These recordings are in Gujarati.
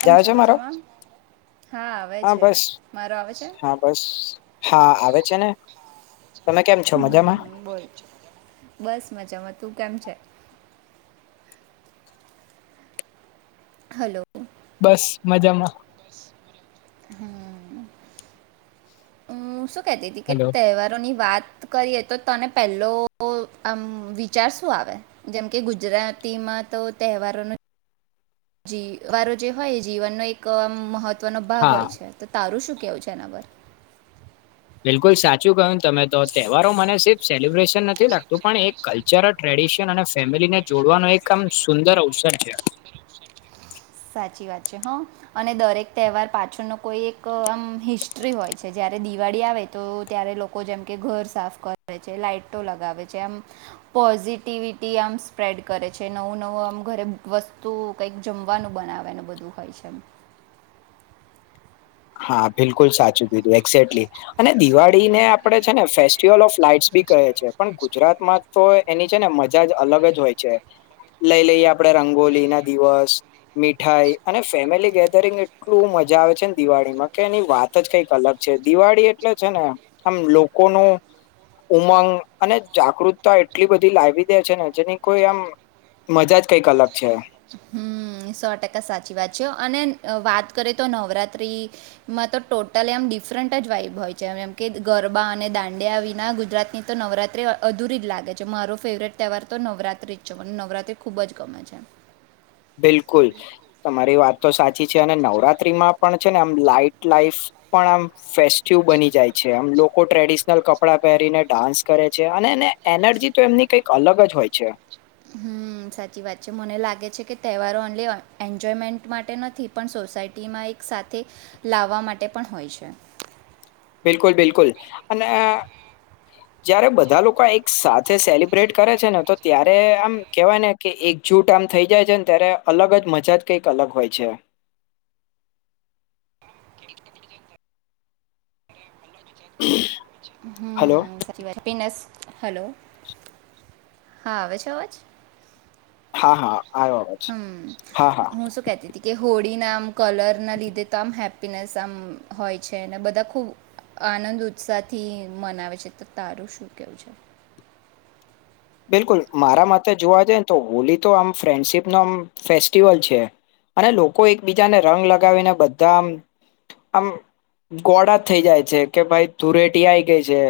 કેમ જાય છે મારો મજામાં આવે હા છે બસ મારો આવે છે હા બસ હા આવે છે ને તમે કેમ છો મજામાં હમ બોલ બસ મજામાં તું તેમ છે હલો બસ મજામાં હું શું કતી હતી કે હલો તહેવારો ની વાત કરીએ તો તને પહેલો આમ વિચાર શું આવે જેમ કે ગુજરાતીમાં તો તહેવારોનો જીવારો જે હોય એ જીવનનો એક આમ મહત્વ મહત્વનો ભાગ હા હોય છે તો તારું શું કેવુ છે એનાપર બિલકુલ સાચું કહું તમે તો તહેવારો મને સ સેલિબ્રેશન નથી લાગતું પણ એ કલ્ચરલ ટ્રેડિશન અને ફેમિલીને જોડવાનો એક આમ સુંદર અવસર છે સાચી વાત છે હા અને દરેક તહેવાર પાછળનો. કોઈ એક આમ હિસ્ટ્રી હોય છે જયારે દ. દિવાળી આવે તો ત્યારે લોકો જેમ કે ઘર સાફ કરે છે લાાઈટો લગાવે છે આમ પોઝિટિવિટી આમ સ્પ્રેડ કરે છે નવું નવું આમ ઘરે વસ્તુ કઈક જમ. ખવાનું બનાવેનું બધું હોય છે એમ. હા બિલકુલ સાચું છે. લી અને દિવાળી. ડીને આપે છે ને ફેસ્ટિવલ ઓફ લાાઈટસ બી કહે છે પણ ગુજરાતમાં તો એની છે ને મજા જ અલગ જ હોય છે લઈ લઈ આપડે રંગોલી ના દિવસ મીઠાઈ અને ફેમિલી ગેધરિંગ એટલું મજા આવે છે. દિવાળીમાં કે એની વાત જ કઈક અલગ છે દિવાળી એટલે છે ને આમ લોકો ન ઉમંગ અને જાગૃતતા એટલી બધી લાવી દે છે ને જેની કોઈ આમ મજા જ કઈક અલગ છે. સો ટકા સાચી વાત છે અને વાત કરીએ તો નવરાતિમાં તો ટોટલ એમ ડિફરન્ટ જ વાઇબ હોય છેમ એમ કે ગરબા અને દાંડિયા વિના ગુજરાતની તો નવરાત્રિ અધૂરી જ લાગે છે મારો ફેવરેટ તહેવાર તો નવરાત્ર્રી જ છે મને નવરાત્રિ ખૂબ જ ગમે છે. બિલકુલ તમારી વાત. તો સાચી છે અને નવરાત્રીમાં. પણ છે ને આમ લાઈટ લાઈફ પણ આમ ફેસ્ટિવ બની જાય છે આમ લોકો ટ્રેડિશનલ કપડાં પહેરીને ડાન્સ કરે છે અને એને એનર્જી તો એમની કઈક અલગ જ હોય છે. હમ સાચી વાત છે મને લાગે છે કે તહેવારો ઓનલી એન્જોયમેન્ટ માટે નથી પણ સોસાયટીમાં એક સાથે લાવવા માટે પણ હોય છે. બિલકુલ બિલકુલ અને જય્યારે બધા લોકો એક સાથે સેલિબ્રેટ કરે છે ને તો ત્યારે આમ કેહેવાય ને કે એકજૂટ આમ થઇ જાય છે ને ત્યારે અલગ જ મજા જ કઈક અલગ હોય છે. [inaudible] હલો હમ સરી વા પન. હેલો હા આવે છે અવાજ. હા હા. આવ્યો અવાજ હમ હા હા હું શું કતી હતી કે. હોળીના આમ કલરના લીધે તો આમ હેપીનેસ આમ હોય છે અને બધા ખૂબ આનંદ ઉત્સાહથી મનાવે છે તો તારું શું કેવું છે. બિલકુલ મારા માટેથે જોવા જઈએ ને તો હોલી તો આમ ફ્રેન્ડશીપ ન આમ ફેસ્ટિવલ છે અને લોકો એકબીજાને રંગ લગાવીને બધામ આમ ગોળ થઈ જાય છે કે ભાઈ ધુરેટી આઈ ગઈ છે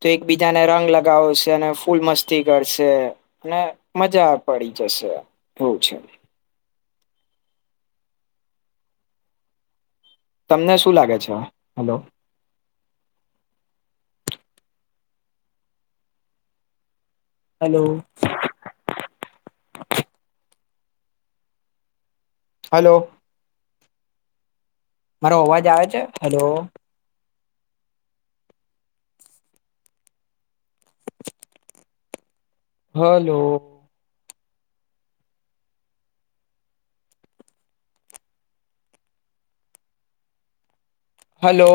તો એકબીજાને રંગ લગાવ છે અને ફૂલ મસ્તી. કરશે અને મજા પડી જશે એવું છે. તમને શું લાગે છે હેલો. હેલો. હલોલો. મારો અવાજ આવે છે hello. Hello. Hello.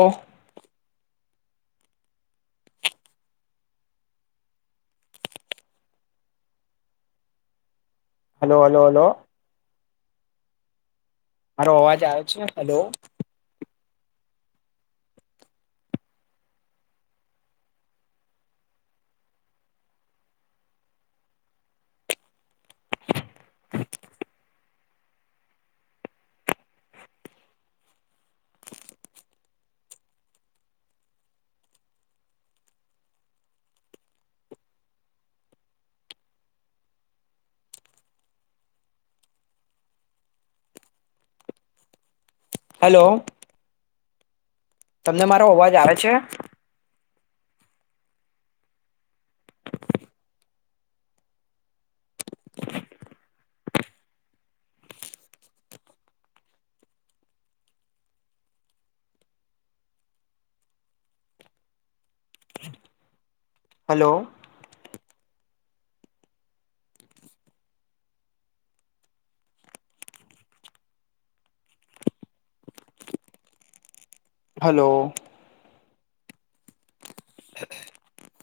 Hello hello hello. મારો અવાજ આવ છે ને હેલો. [inaudible] હેલો. તમને મારો અવાજ આવે છે. હલો. હલો. [inaudible]